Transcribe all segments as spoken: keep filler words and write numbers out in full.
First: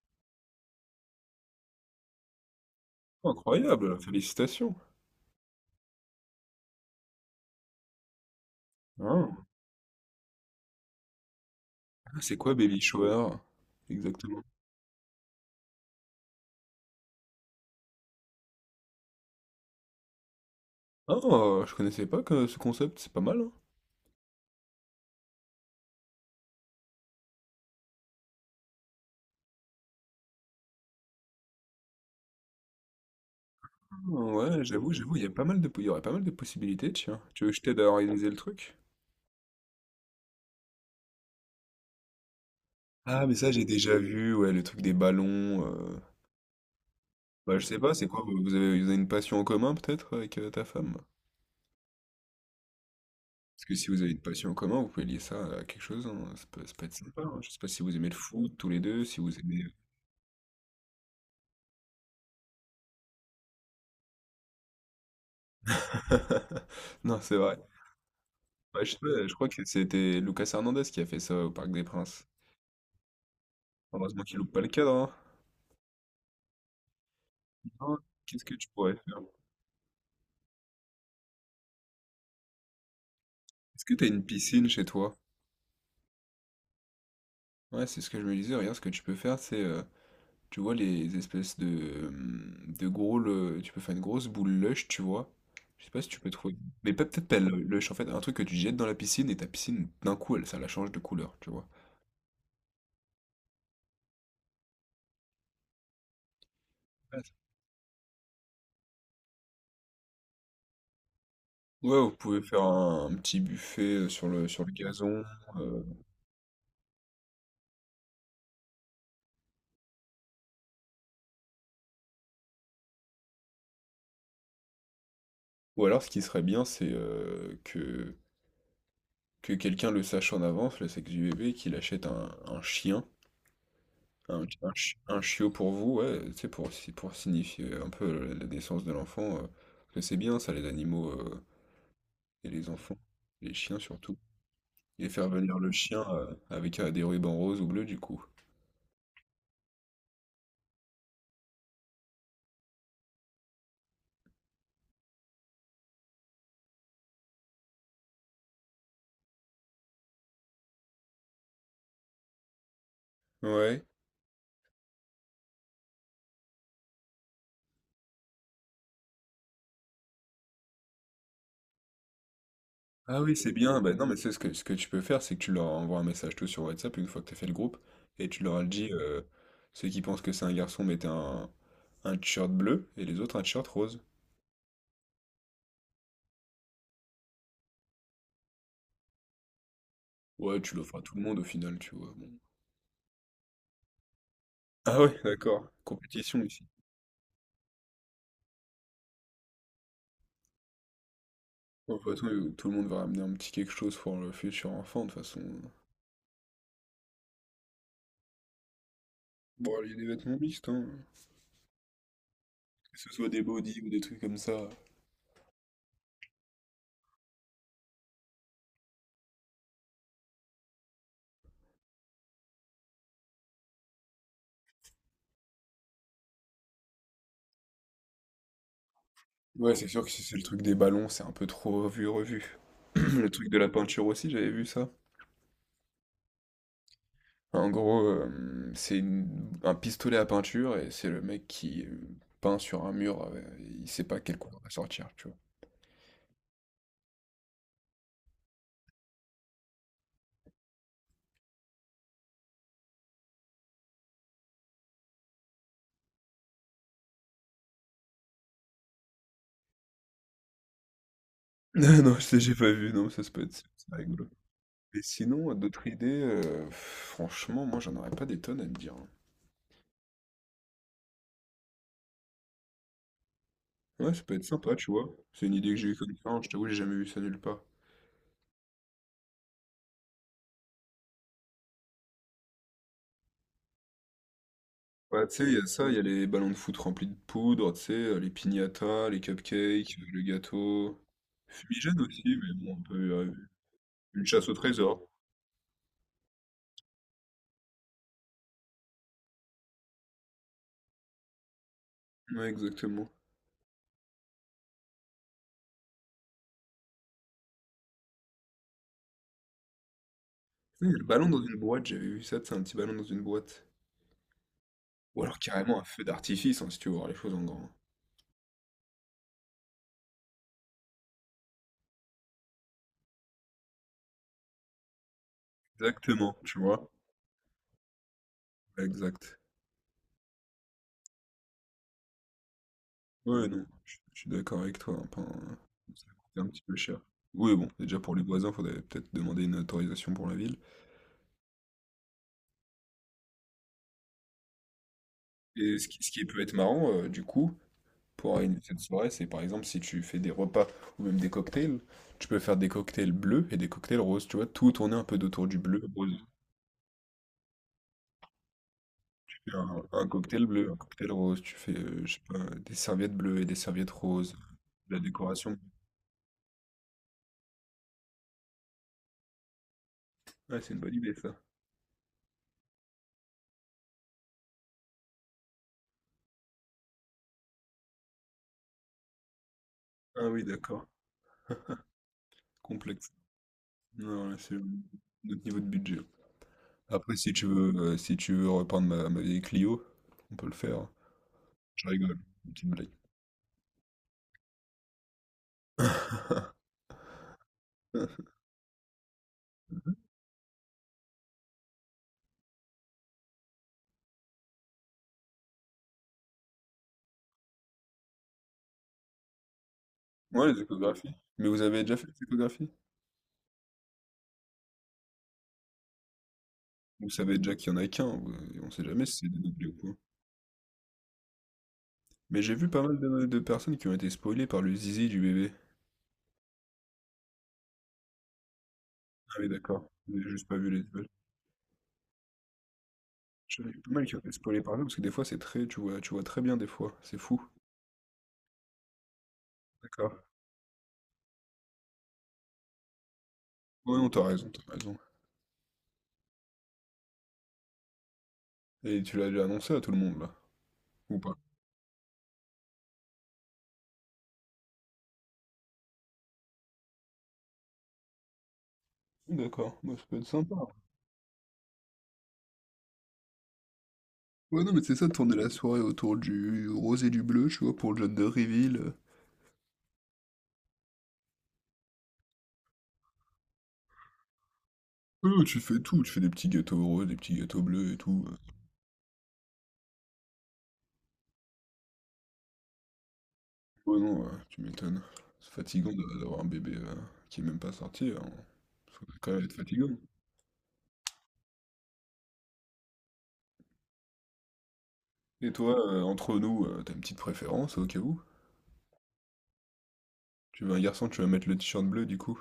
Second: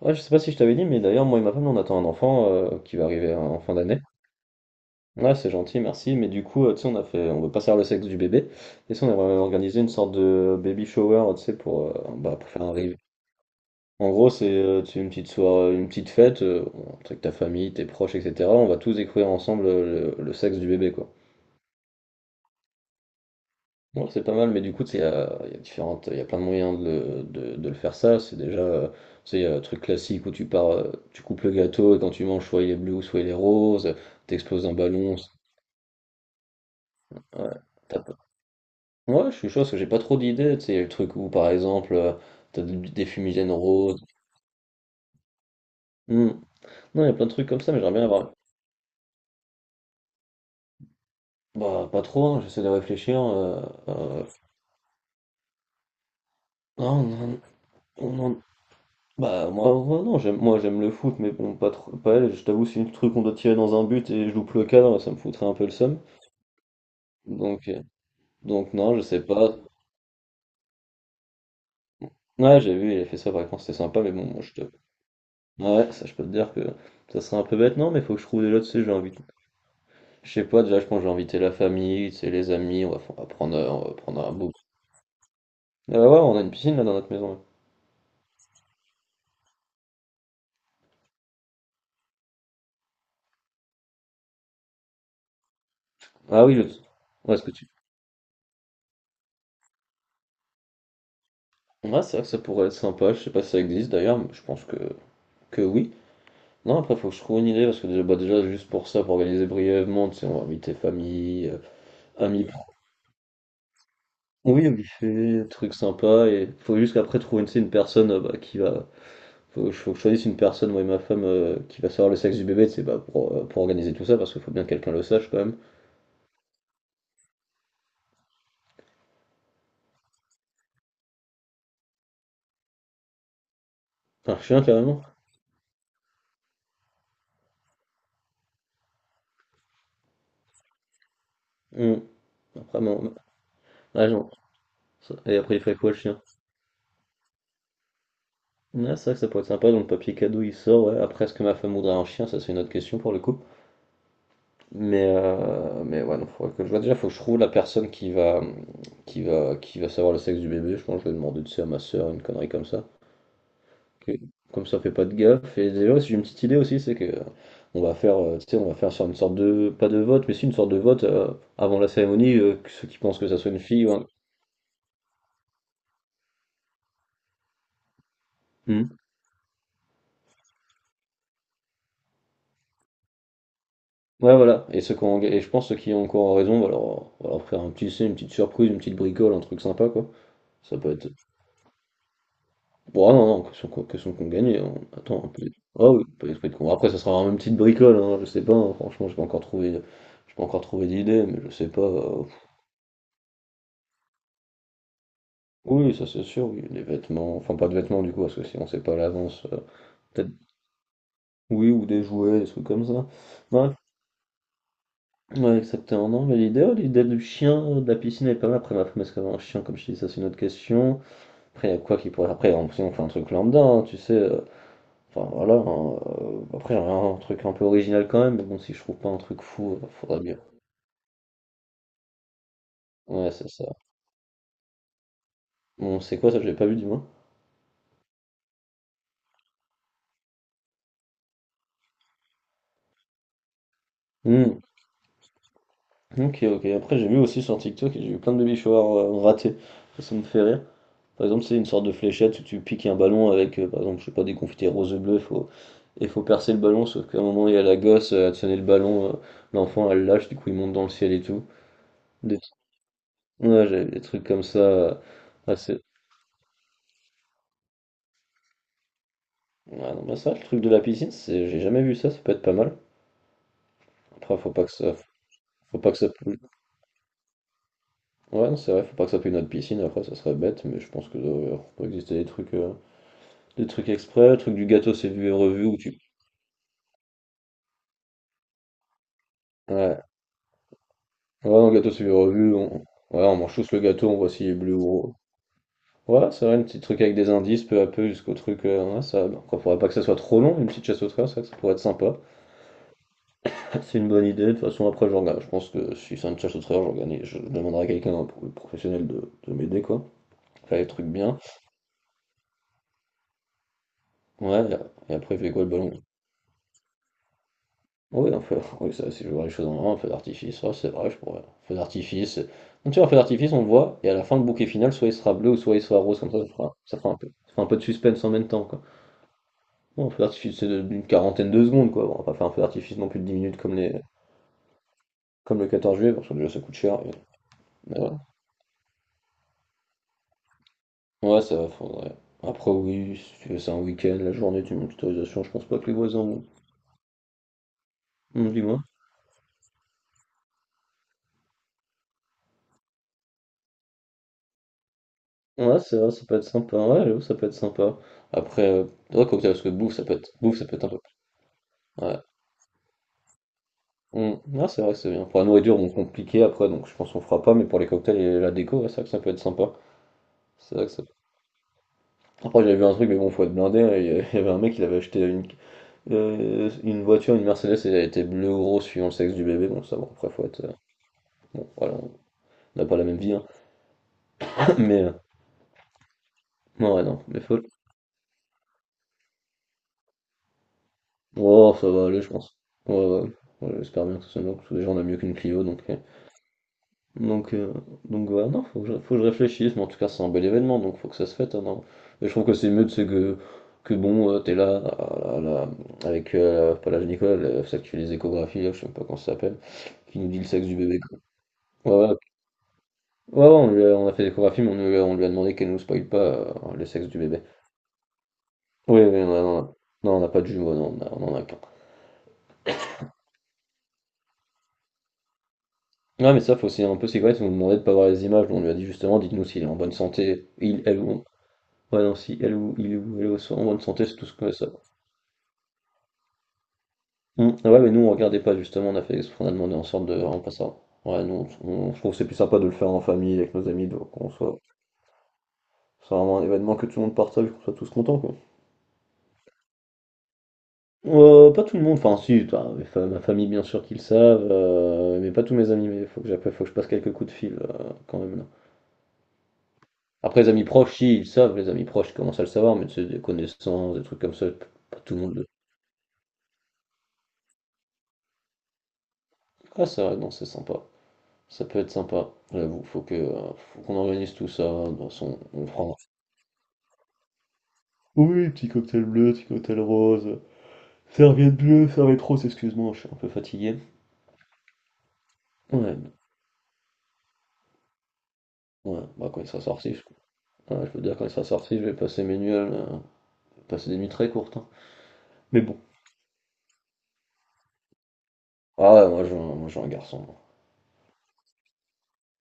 Ouais, je sais pas si je t'avais dit, mais d'ailleurs, moi et ma femme, on attend un enfant euh, qui va arriver en en fin Incroyable, d'année. félicitations. Ouais, c'est gentil, merci. Mais du coup, euh, tu sais, on a fait, on veut pas savoir le sexe du bébé. Et ça, on Ah, aimerait organisé une sorte de baby shower, euh, tu sais, pour, euh, c'est bah, pour quoi faire un baby réveil. shower? En gros, Exactement. c'est euh, tu sais, une petite soirée, une petite fête, euh, avec ta famille, tes proches, et cetera. On va tous découvrir ensemble euh, le, le sexe du bébé, quoi. Ah, je connaissais pas que ce concept, c'est pas mal, hein. Bon, c'est pas mal, mais du coup, tu sais, il y a, il y a différentes, il y a plein de moyens de, le de- de le faire ça. C'est déjà, euh, tu sais, il y a le truc classique où tu pars, euh, tu coupes le gâteau et quand tu manges, soit il est bleu, soit il est rose, Ah, ouais, t'exploses un j'avoue, j'avoue, ballon. il y a c'est- pas mal de, il y aurait pas mal de possibilités, tiens. Tu veux Ouais, que je t'aide à t'as pas- organiser le truc? Ouais, je suis chaud parce que j'ai pas trop d'idées. Tu sais, il y a le truc où, par exemple, euh, t'as des, des Ah, mais ça, fumigènes j'ai déjà roses. vu, ouais, le truc des ballons. euh. Hmm. Non, il y a plein de trucs Bah, comme je ça, sais mais pas, j'aimerais bien c'est quoi, avoir. vous vous avez, vous avez une passion en commun, peut-être, avec euh, ta femme? Bah, pas trop, hein, j'essaie de réfléchir. euh, Parce que si vous avez une euh, passion en commun, vous pouvez lier ça à quelque chose, hein. Ça peut, ça peut être sympa, hein. Non, Je sais pas si vous on aimez le en, on en foot, tous les deux, si vous Bah aimez... moi, moi, non, j'aime moi j'aime le foot mais bon pas trop pas elle, je t'avoue si le truc on doit tirer dans un but et je loupe le cadre, ça me foutrait un peu le seum. Non, c'est vrai. Donc euh, donc Ouais, je, non, sais, je sais pas, je crois pas. que c'était Lucas Hernandez qui a fait ça au Parc des Princes. Ouais, j'ai vu, il a fait ça par exemple, c'était sympa mais Heureusement bon, qu'il moi loupe je pas te le cadre, hein. Ouais, ça je peux te dire que ça serait un peu bête non, Non. mais faut que je trouve Qu'est-ce des que lots, tu tu sais, j'ai pourrais invité faire? je sais pas, déjà je pense que j'ai invité la famille, tu sais les amis, on va, on va prendre euh, on Est-ce que va t'as une prendre un bout. piscine chez toi? Ah bah ouais, on a une piscine là dans notre maison. Là. Ouais, c'est ce que je me disais. Regarde, ce que tu peux faire, c'est... euh, tu vois les espèces de... euh, de gros... le- tu peux faire une grosse boule lush, tu vois. Je sais pas si tu peux Ah oui, trouver... je... Mais pas- peut-être ouais, pas est-ce le que tu lush, en fait. Un truc que tu jettes dans la piscine et ta piscine, d'un coup, elle, ça la change de couleur, tu vois. Ouais, c'est vrai que ça pourrait être sympa, je sais pas si ça existe d'ailleurs, mais je pense que que oui. Non, après, faut que je Ouais, trouve une idée, parce que déjà, bah, déjà juste pour ça, pour organiser brièvement, tu sais, on va inviter famille, euh, Ouais, vous pouvez amis. faire un, un petit buffet euh, sur le, sur Oui, au le gazon. buffet, truc euh, sympa, et faut juste qu'après trouver, une, tu sais, une personne euh, bah, qui va. Faut, que je- faut que je choisisse une personne, moi et ma femme, euh, qui va savoir le sexe du bébé, tu sais, bah, pour, euh, pour organiser tout ça, parce qu'il faut bien que quelqu'un le sache quand même. Ou alors, ce qui serait bien, c'est euh, que que quelqu'un le sache en avance, le sexe du bébé, qu'il achète un, un chien, Un un, chien, un, chi- carrément. un chiot pour vous, ouais, tu sais, pour, si- pour signifier un peu la, la naissance de l'enfant, euh, parce que c'est bien ça, les animaux euh, Hum. et les Après, enfants, bon, les chiens ah, surtout. non. Et Ça- faire Et après, venir il le ferait quoi le chien chien? euh, avec euh, des rubans roses ou bleus, du coup. Ah, c'est vrai que ça pourrait être sympa, donc le papier cadeau il sort, ouais. Après, est-ce que ma femme voudrait un chien? Ça, c'est une autre question pour le coup. Mais, euh, mais ouais, non, faudrait que je vois. Déjà, faut que je trouve la personne qui va, qui va, qui va savoir le sexe du bébé. Je pense que je vais demander tu sais, à ma soeur une connerie comme ça. Ouais. Ok. Comme ça, fait pas de gaffe. Et d'ailleurs, si j'ai une petite idée aussi, c'est que euh, on va faire, euh, tu sais, on va faire sur une sorte de, pas de vote, mais si une sorte de vote euh, avant la cérémonie, euh, que ceux qui pensent Ah que oui, ça c'est soit une bien. fille ou Bah, non, un- mais c'est ce que, ce que tu peux faire, c'est que tu leur envoies un message tout sur WhatsApp une fois que tu as fait le groupe, et tu leur Hmm. dis, euh, ceux qui pensent que c'est un garçon, mettez un, un t-shirt bleu, et les autres un t-shirt rose. Ouais, voilà. Et ceux qui ont- et je pense ceux qui ont encore raison, on va leur, on va leur faire un petit, tu sais, une petite surprise, une petite bricole, un truc sympa, quoi. Ouais, tu Ça peut l'offres à être. tout le monde au final, tu vois. Bon. Bon, ah non, non, question qu'on question qu'on gagne. on- Ah ouais, Attends, un peu. d'accord. Ah oui, pas Compétition d'esprit de ici. con. Après, ça sera vraiment une petite bricole, hein, je sais pas, hein, franchement, j'ai pas encore trouvé, j'ai pas encore trouvé d'idée, mais je sais pas. Ouais, de toute euh, façon, euh, tout le monde va ramener un petit quelque chose pour le futur enfant, de toute façon. Oui, ça c'est sûr, oui, des vêtements, enfin pas de vêtements du coup, parce que si on sait pas à l'avance, euh, Bon, il y a des peut-être, vêtements mixtes, hein. oui, ou des jouets, des trucs comme Que ça. ce soit des Ouais, bodys ou des trucs comme ça. ouais, exactement, non, mais l'idée, ouais, l'idée du chien, euh, de la piscine est pas mal. Après, ma femme, est-ce qu'elle a un chien, comme je te dis, ça c'est une autre question. Après, il y a quoi qui pourrait. Après, on, si on fait un truc lambda, hein, tu sais. euh, Enfin voilà, hein, euh, après un, truc un peu original quand même, mais bon si je trouve pas un truc Ouais, fou, euh, c'est sûr que faudra si c'est bien. le truc des ballons, c'est un peu trop revu, revu. Le Ouais c'est truc de ça. la peinture aussi, j'avais vu ça. Bon c'est quoi ça, j'ai pas vu du moins. En gros, euh, c'est une- un pistolet à peinture et c'est le mec qui euh, peint sur un mur, euh, il sait pas quelle Hmm, couleur va sortir, tu vois. Ok ok, après j'ai vu aussi sur TikTok, j'ai vu plein de baby showers euh, ratés, ça, ça me fait rire. Par exemple c'est une sorte de fléchette où tu piques un ballon avec euh, par exemple je sais pas des confettis roses et bleues, faut... et faut percer le ballon sauf qu'à un moment il y a la gosse, euh, elle tenait le ballon, euh, l'enfant elle lâche, du coup il monte dans le ciel et tout. Non, je Des... l'ai j'ai pas vu, non, ça, ça peut être Ouais j'avais ça des trucs rigolo. comme ça, euh, Et sinon, assez... d'autres idées, euh, franchement, moi, j'en aurais pas des tonnes à te dire, hein. Ouais, non, bah ça, le truc de la piscine, c'est j'ai jamais vu ça, ça peut être pas mal. Ouais, ça peut Après, être faut pas que sympa, tu ça, vois. C'est une idée que faut j'ai pas eue que ça, comme ça, hein, pollue- je t'avoue, j'ai jamais vu ça nulle part. ouais, non, c'est vrai, faut pas que ça pollue notre piscine. Après, ça serait bête, mais je pense que euh, peut exister des trucs, euh, des trucs exprès, le truc du gâteau c'est Ouais, vu et tu sais, il y revu a où ça, il y tu, a les ballons de foot remplis de poudre, tu sais, euh, les piñatas, les cupcakes, ouais, euh, le gâteau. ouais, non, le gâteau Fumigène c'est vu et aussi, mais revu, on, bon, un peu ouais, euh, on mange tous le gâteau, on une voit chasse s'il au est bleu ou trésor. rose. Ouais, c'est vrai, un petit truc avec des indices peu à peu jusqu'au truc, euh, ouais, ça, bah, après, faudrait pas que ça soit trop long, une petite chasse au trésor, c'est vrai que ça pourrait être sympa. Ouais, exactement. C'est une bonne idée. De toute façon, après, je, regarde. Je pense que si c'est un challenge de travers, je, regarde. Je demanderai à quelqu'un, un professionnel, de, de m'aider, quoi. Faire Tu les sais, il y a le trucs ballon bien. dans une boîte, j'avais vu ça, c'est un petit ballon dans une boîte. Ouais, et Ou après, alors il fait quoi le carrément un ballon? feu d'artifice, hein, si tu veux voir les choses en grand. Oui, en fait oui, ça, si je vois les choses en main, un feu d'artifice, ouais, c'est vrai, je pourrais. Feu d'artifice. Donc, tu vois, un feu d'artifice, on le voit, et à la fin, le bouquet final, soit il sera bleu ou soit il sera rose, comme Exactement, ça, ça tu fera, vois. ça fera un peu, ça fera un peu de suspense en même temps, quoi. Exact. Bon, un feu d'artifice, c'est de- d'une quarantaine de secondes, quoi. Bon, on va pas faire un feu d'artifice non plus de dix Ouais, minutes non, comme je les, je suis d'accord avec toi, hein, pas un- comme le quatorze ça juillet, va parce que coûter un déjà, ça petit peu coûte cher. cher, et, Oui, bon, mais déjà pour voilà. les voisins, faudrait peut-être demander une autorisation pour la ville. Ouais, ça va, faudrait. Après, oui, si tu veux, c'est un week-end, la journée, tu mets une autorisation, je pense Et pas ce que les qui, ce voisins qui peut vont. être marrant, euh, du coup, pour Hum, organiser une Dis-moi. soirée, c'est par exemple si tu fais des repas ou même des cocktails, tu peux faire des cocktails bleus et des cocktails roses, tu vois, tout tourner un peu autour du Ouais, bleu, c'est vrai, rose. ça peut être sympa. Ouais, j'avoue, ça peut être sympa. Après, euh, ouais, Tu cocktail, fais parce que Un, bouffe, ça un peut être, cocktail bouffe, ça bleu, un peut être un peu cocktail plus. rose, tu fais, euh, je Ouais. sais pas, des serviettes bleues et des serviettes roses, Hum, ouais, c'est vrai de que la c'est bien. Pour la décoration. nourriture, on compliqué après, donc je pense qu'on fera pas, mais pour les cocktails et la déco, ouais, c'est vrai que ça peut être sympa. Ouais, c'est C'est une vrai que bonne ça. idée ça. Après, j'avais vu un truc, mais bon, faut être blindé. là, Il y a- il y avait un mec, il avait acheté une, euh, une voiture, une Mercedes, et elle était bleue ou rose suivant le sexe du bébé. Bon, ça, bon, Ah après, oui, faut être. euh, d'accord. Bon, voilà, on n'a pas la Complexe. même vie, hein. Non, là, c'est Mais. euh, notre niveau de budget. Ouais, ouais, Après, non, si mais tu faut... veux, euh, si tu veux reprendre ma, ma vieille Clio, on peut le faire, hein. Oh, Je ça va rigole, aller, je une pense. petite blague. Ouais, ouais, ouais, Ouais, j'espère bien que ça sonne parce que déjà on a mieux qu'une Clio, donc... euh, Donc, euh, donc ouais, non, faut que, je, faut que je réfléchisse, mais en tout cas c'est un bel événement, donc faut que ça se fête, hein, non. Et je trouve que c'est mieux, c'est que, que bon, euh, t'es là, là, là, là, avec, euh, pas l'âge Nicolas, le- celle qui fait les échographies, là, je sais même pas comment ça s'appelle, qui nous dit le Ouais, les sexe du bébé, échographies. Mais vous avez déjà fait quoi. Ouais, les échographies? ouais, ouais, ouais, on lui a, on a fait l'échographie, mais on lui a, on lui a demandé qu'elle nous spoile pas euh, le sexe Vous du savez bébé. déjà qu'il y en a qu'un, vous- on sait Oui, jamais si oui, c'est on a- on dédoublé ou a- pas. non, on n'a pas de jumeaux, non, on a- on en a qu'un. Mais j'ai vu pas mal de, de personnes qui ont été spoilées par le zizi du bébé. Ouais, mais ça, faut aussi un peu sécuriser. Ils nous demandait de pas voir les images. On lui a dit justement, Ah dites-nous oui, s'il est en d'accord, bonne j'ai juste santé, pas vu les il, elle images. ou ouais, non, si elle ou il ou elle est J'en en ai vu bonne pas santé, mal qui c'est ont tout été ce que spoilées ça. par ça, parce que des fois c'est très, tu vois, tu vois très bien des fois, c'est fou. Hum, ah ouais, mais nous, on regardait pas justement. On a fait, on a demandé en sorte de D'accord. vraiment pas ça. Ouais, nous, on, on- je trouve que c'est plus sympa de le faire en famille avec nos amis, Ouais, non, donc t'as qu'on raison, soit. t'as raison. C'est vraiment un événement que tout le monde partage, qu'on soit tous contents, quoi. Et tu l'as déjà annoncé à tout le monde, là, ou pas? Euh, pas tout le monde, enfin si, toi, mes fa- ma famille bien sûr qu'ils le savent, euh, mais pas tous mes amis, mais faut que j'appelle, faut que je passe quelques coups de fil euh, quand même. D'accord, bah, ça peut être Après, les sympa. amis proches, si, ils le savent, les amis proches commencent à le savoir, mais tu sais, des connaissances, des trucs comme ça, Ouais, non, mais c'est pas ça, de tout le monde tourner le. la soirée autour du rose et du bleu, tu vois, pour le John de Reveal. euh. Ah, c'est vrai, non, c'est sympa. Ça peut être sympa, j'avoue. Faut que, euh, faut qu'on organise tout ça. De toute façon, Non, tu on fais prend. tout, tu fais des petits gâteaux roses, des petits gâteaux bleus et tout. euh. Oui, petit cocktail bleu, petit cocktail rose, serviette bleue, serviette rose, excuse-moi, je suis un peu fatigué. Ouais, non, euh, tu m'étonnes. C'est fatigant Ouais, de- d'avoir un bébé euh, qui est même pas sorti, hein. ouais, Ça doit bah quand quand même il être sera fatigant. sorti, je, ouais, je peux te dire, quand il sera sorti, je vais passer mes nuits, euh, passer des nuits très courtes, hein. Et Mais bon. toi, euh, entre nous, euh, t'as une petite préférence au cas où? Ah ouais, moi, je, moi, j'ai un garçon. Tu veux un garçon, tu vas mettre le t-shirt bleu du coup?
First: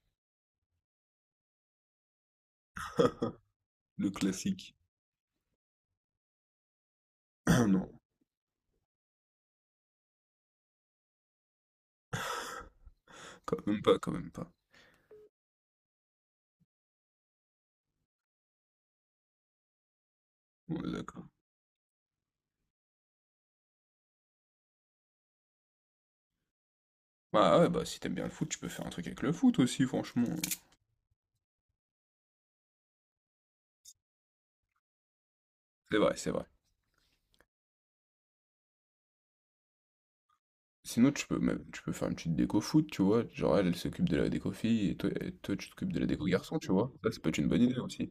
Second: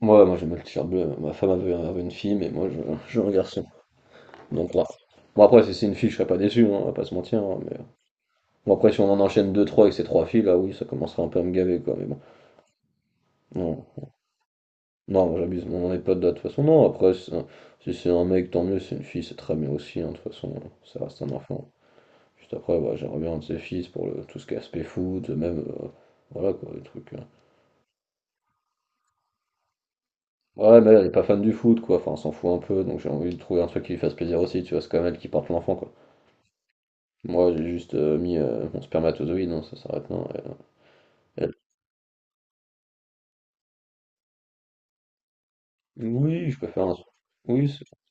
Moi, moi, moi j'aime le t-shirt bleu. Ma femme avait, avait une fille, mais moi, je- j'ai un garçon. Le classique. Donc là. Bon après si c'est une fille je serais pas déçu, hein, on va pas se mentir, hein, mais... Non, Bon après si on en enchaîne deux trois avec ces trois filles là oui ça commencerait un peu à me gaver quoi mais bon. quand même Non, pas, quand même pas. non j'abuse, mais on en est pas de là de toute façon. Non après un- si c'est un mec tant mieux, si c'est une fille c'est très bien aussi hein, de toute façon On est ça reste d'accord. un enfant. Juste après ouais, j'aimerais bien un de ses fils pour le... tout ce qui est aspect foot, même euh, voilà quoi les trucs, hein. Bah ouais, bah si t'aimes bien le foot, tu peux faire un truc avec le foot aussi, franchement. Ouais mais elle est pas fan du foot quoi, enfin on s'en fout un peu donc j'ai envie de trouver un truc qui lui fasse plaisir aussi, tu vois, c'est quand même elle qui porte l'enfant quoi. C'est vrai, c'est vrai. Moi j'ai juste euh, mis euh, mon spermatozoïde, non, ça s'arrête là. Elle, Sinon, tu peux elle même, tu peux faire une petite déco foot, tu vois. Genre, elle, elle s'occupe de la déco fille et toi, et toi, tu t'occupes de la déco Oui, garçon, je peux tu faire vois. un truc. Ça, ça peut être une bonne Oui, idée c'est- aussi.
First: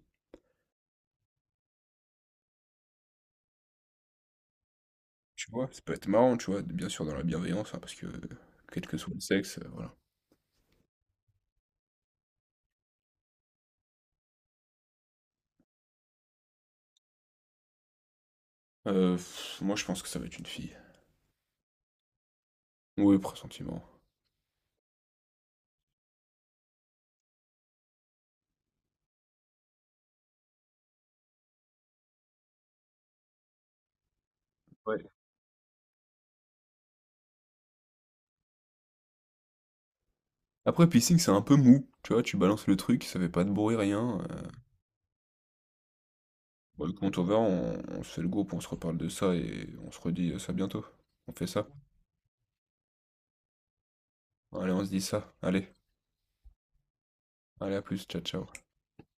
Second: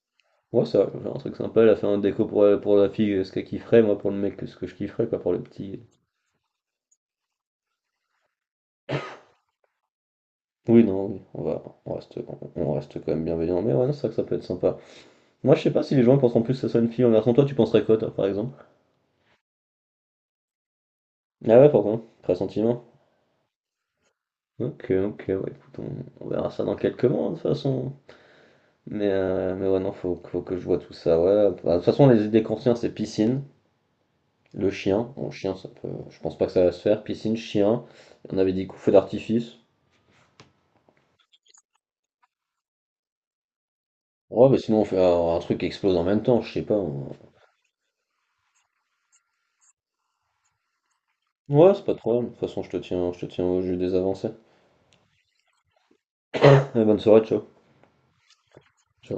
ouais, ça, je peux faire un truc sympa, la faire un déco pour, la- pour la fille, euh, ce qu'elle kifferait, moi pour le mec, ce que je kifferais, pas pour le Tu vois? Ça petit. peut être marrant, tu vois, bien sûr dans la bienveillance, hein, parce que euh, quel que soit le sexe, heu, voilà. Oui, non, oui, on va, on reste, on, on reste quand même bienveillant, mais ouais, non, c'est vrai que ça peut être sympa. Moi, je sais pas si les gens pensent en plus que ça soit une fille en garçon, toi, tu penserais quoi, toi, par exemple? Heu, moi je pense que ça va être une fille. Ah ouais, pourquoi? Pressentiment? Oui, pressentiment. Ok, ok, ouais, écoute, on, on verra ça dans quelques mois, hein, de toute façon. Mais, euh, mais ouais, non, faut, faut que je vois tout ça, ouais. Bah, de toute façon, les idées qu'on c'est piscine. Le Ouais. chien, bon chien ça peut, je pense pas que ça va se faire. Piscine, chien, on avait dit coup feu d'artifice. Après piercing, c'est un peu mou, tu vois? Tu balances le truc, ça fait pas de bruit, rien, heu, Ouais, bah sinon on fait un, un truc qui explose en même temps, je sais pas. bah, on- écoute, on verra, on on se fait le groupe, on se reparle de ça et on se redit, euh, ça bientôt. On fait ça? Ouais, c'est pas trop grave. De toute façon, je te tiens, je te tiens au jus des avancées. Allez, on se dit ça. Allez, Allez, bonne soirée, ciao. allez à plus, ciao, ciao. Ciao.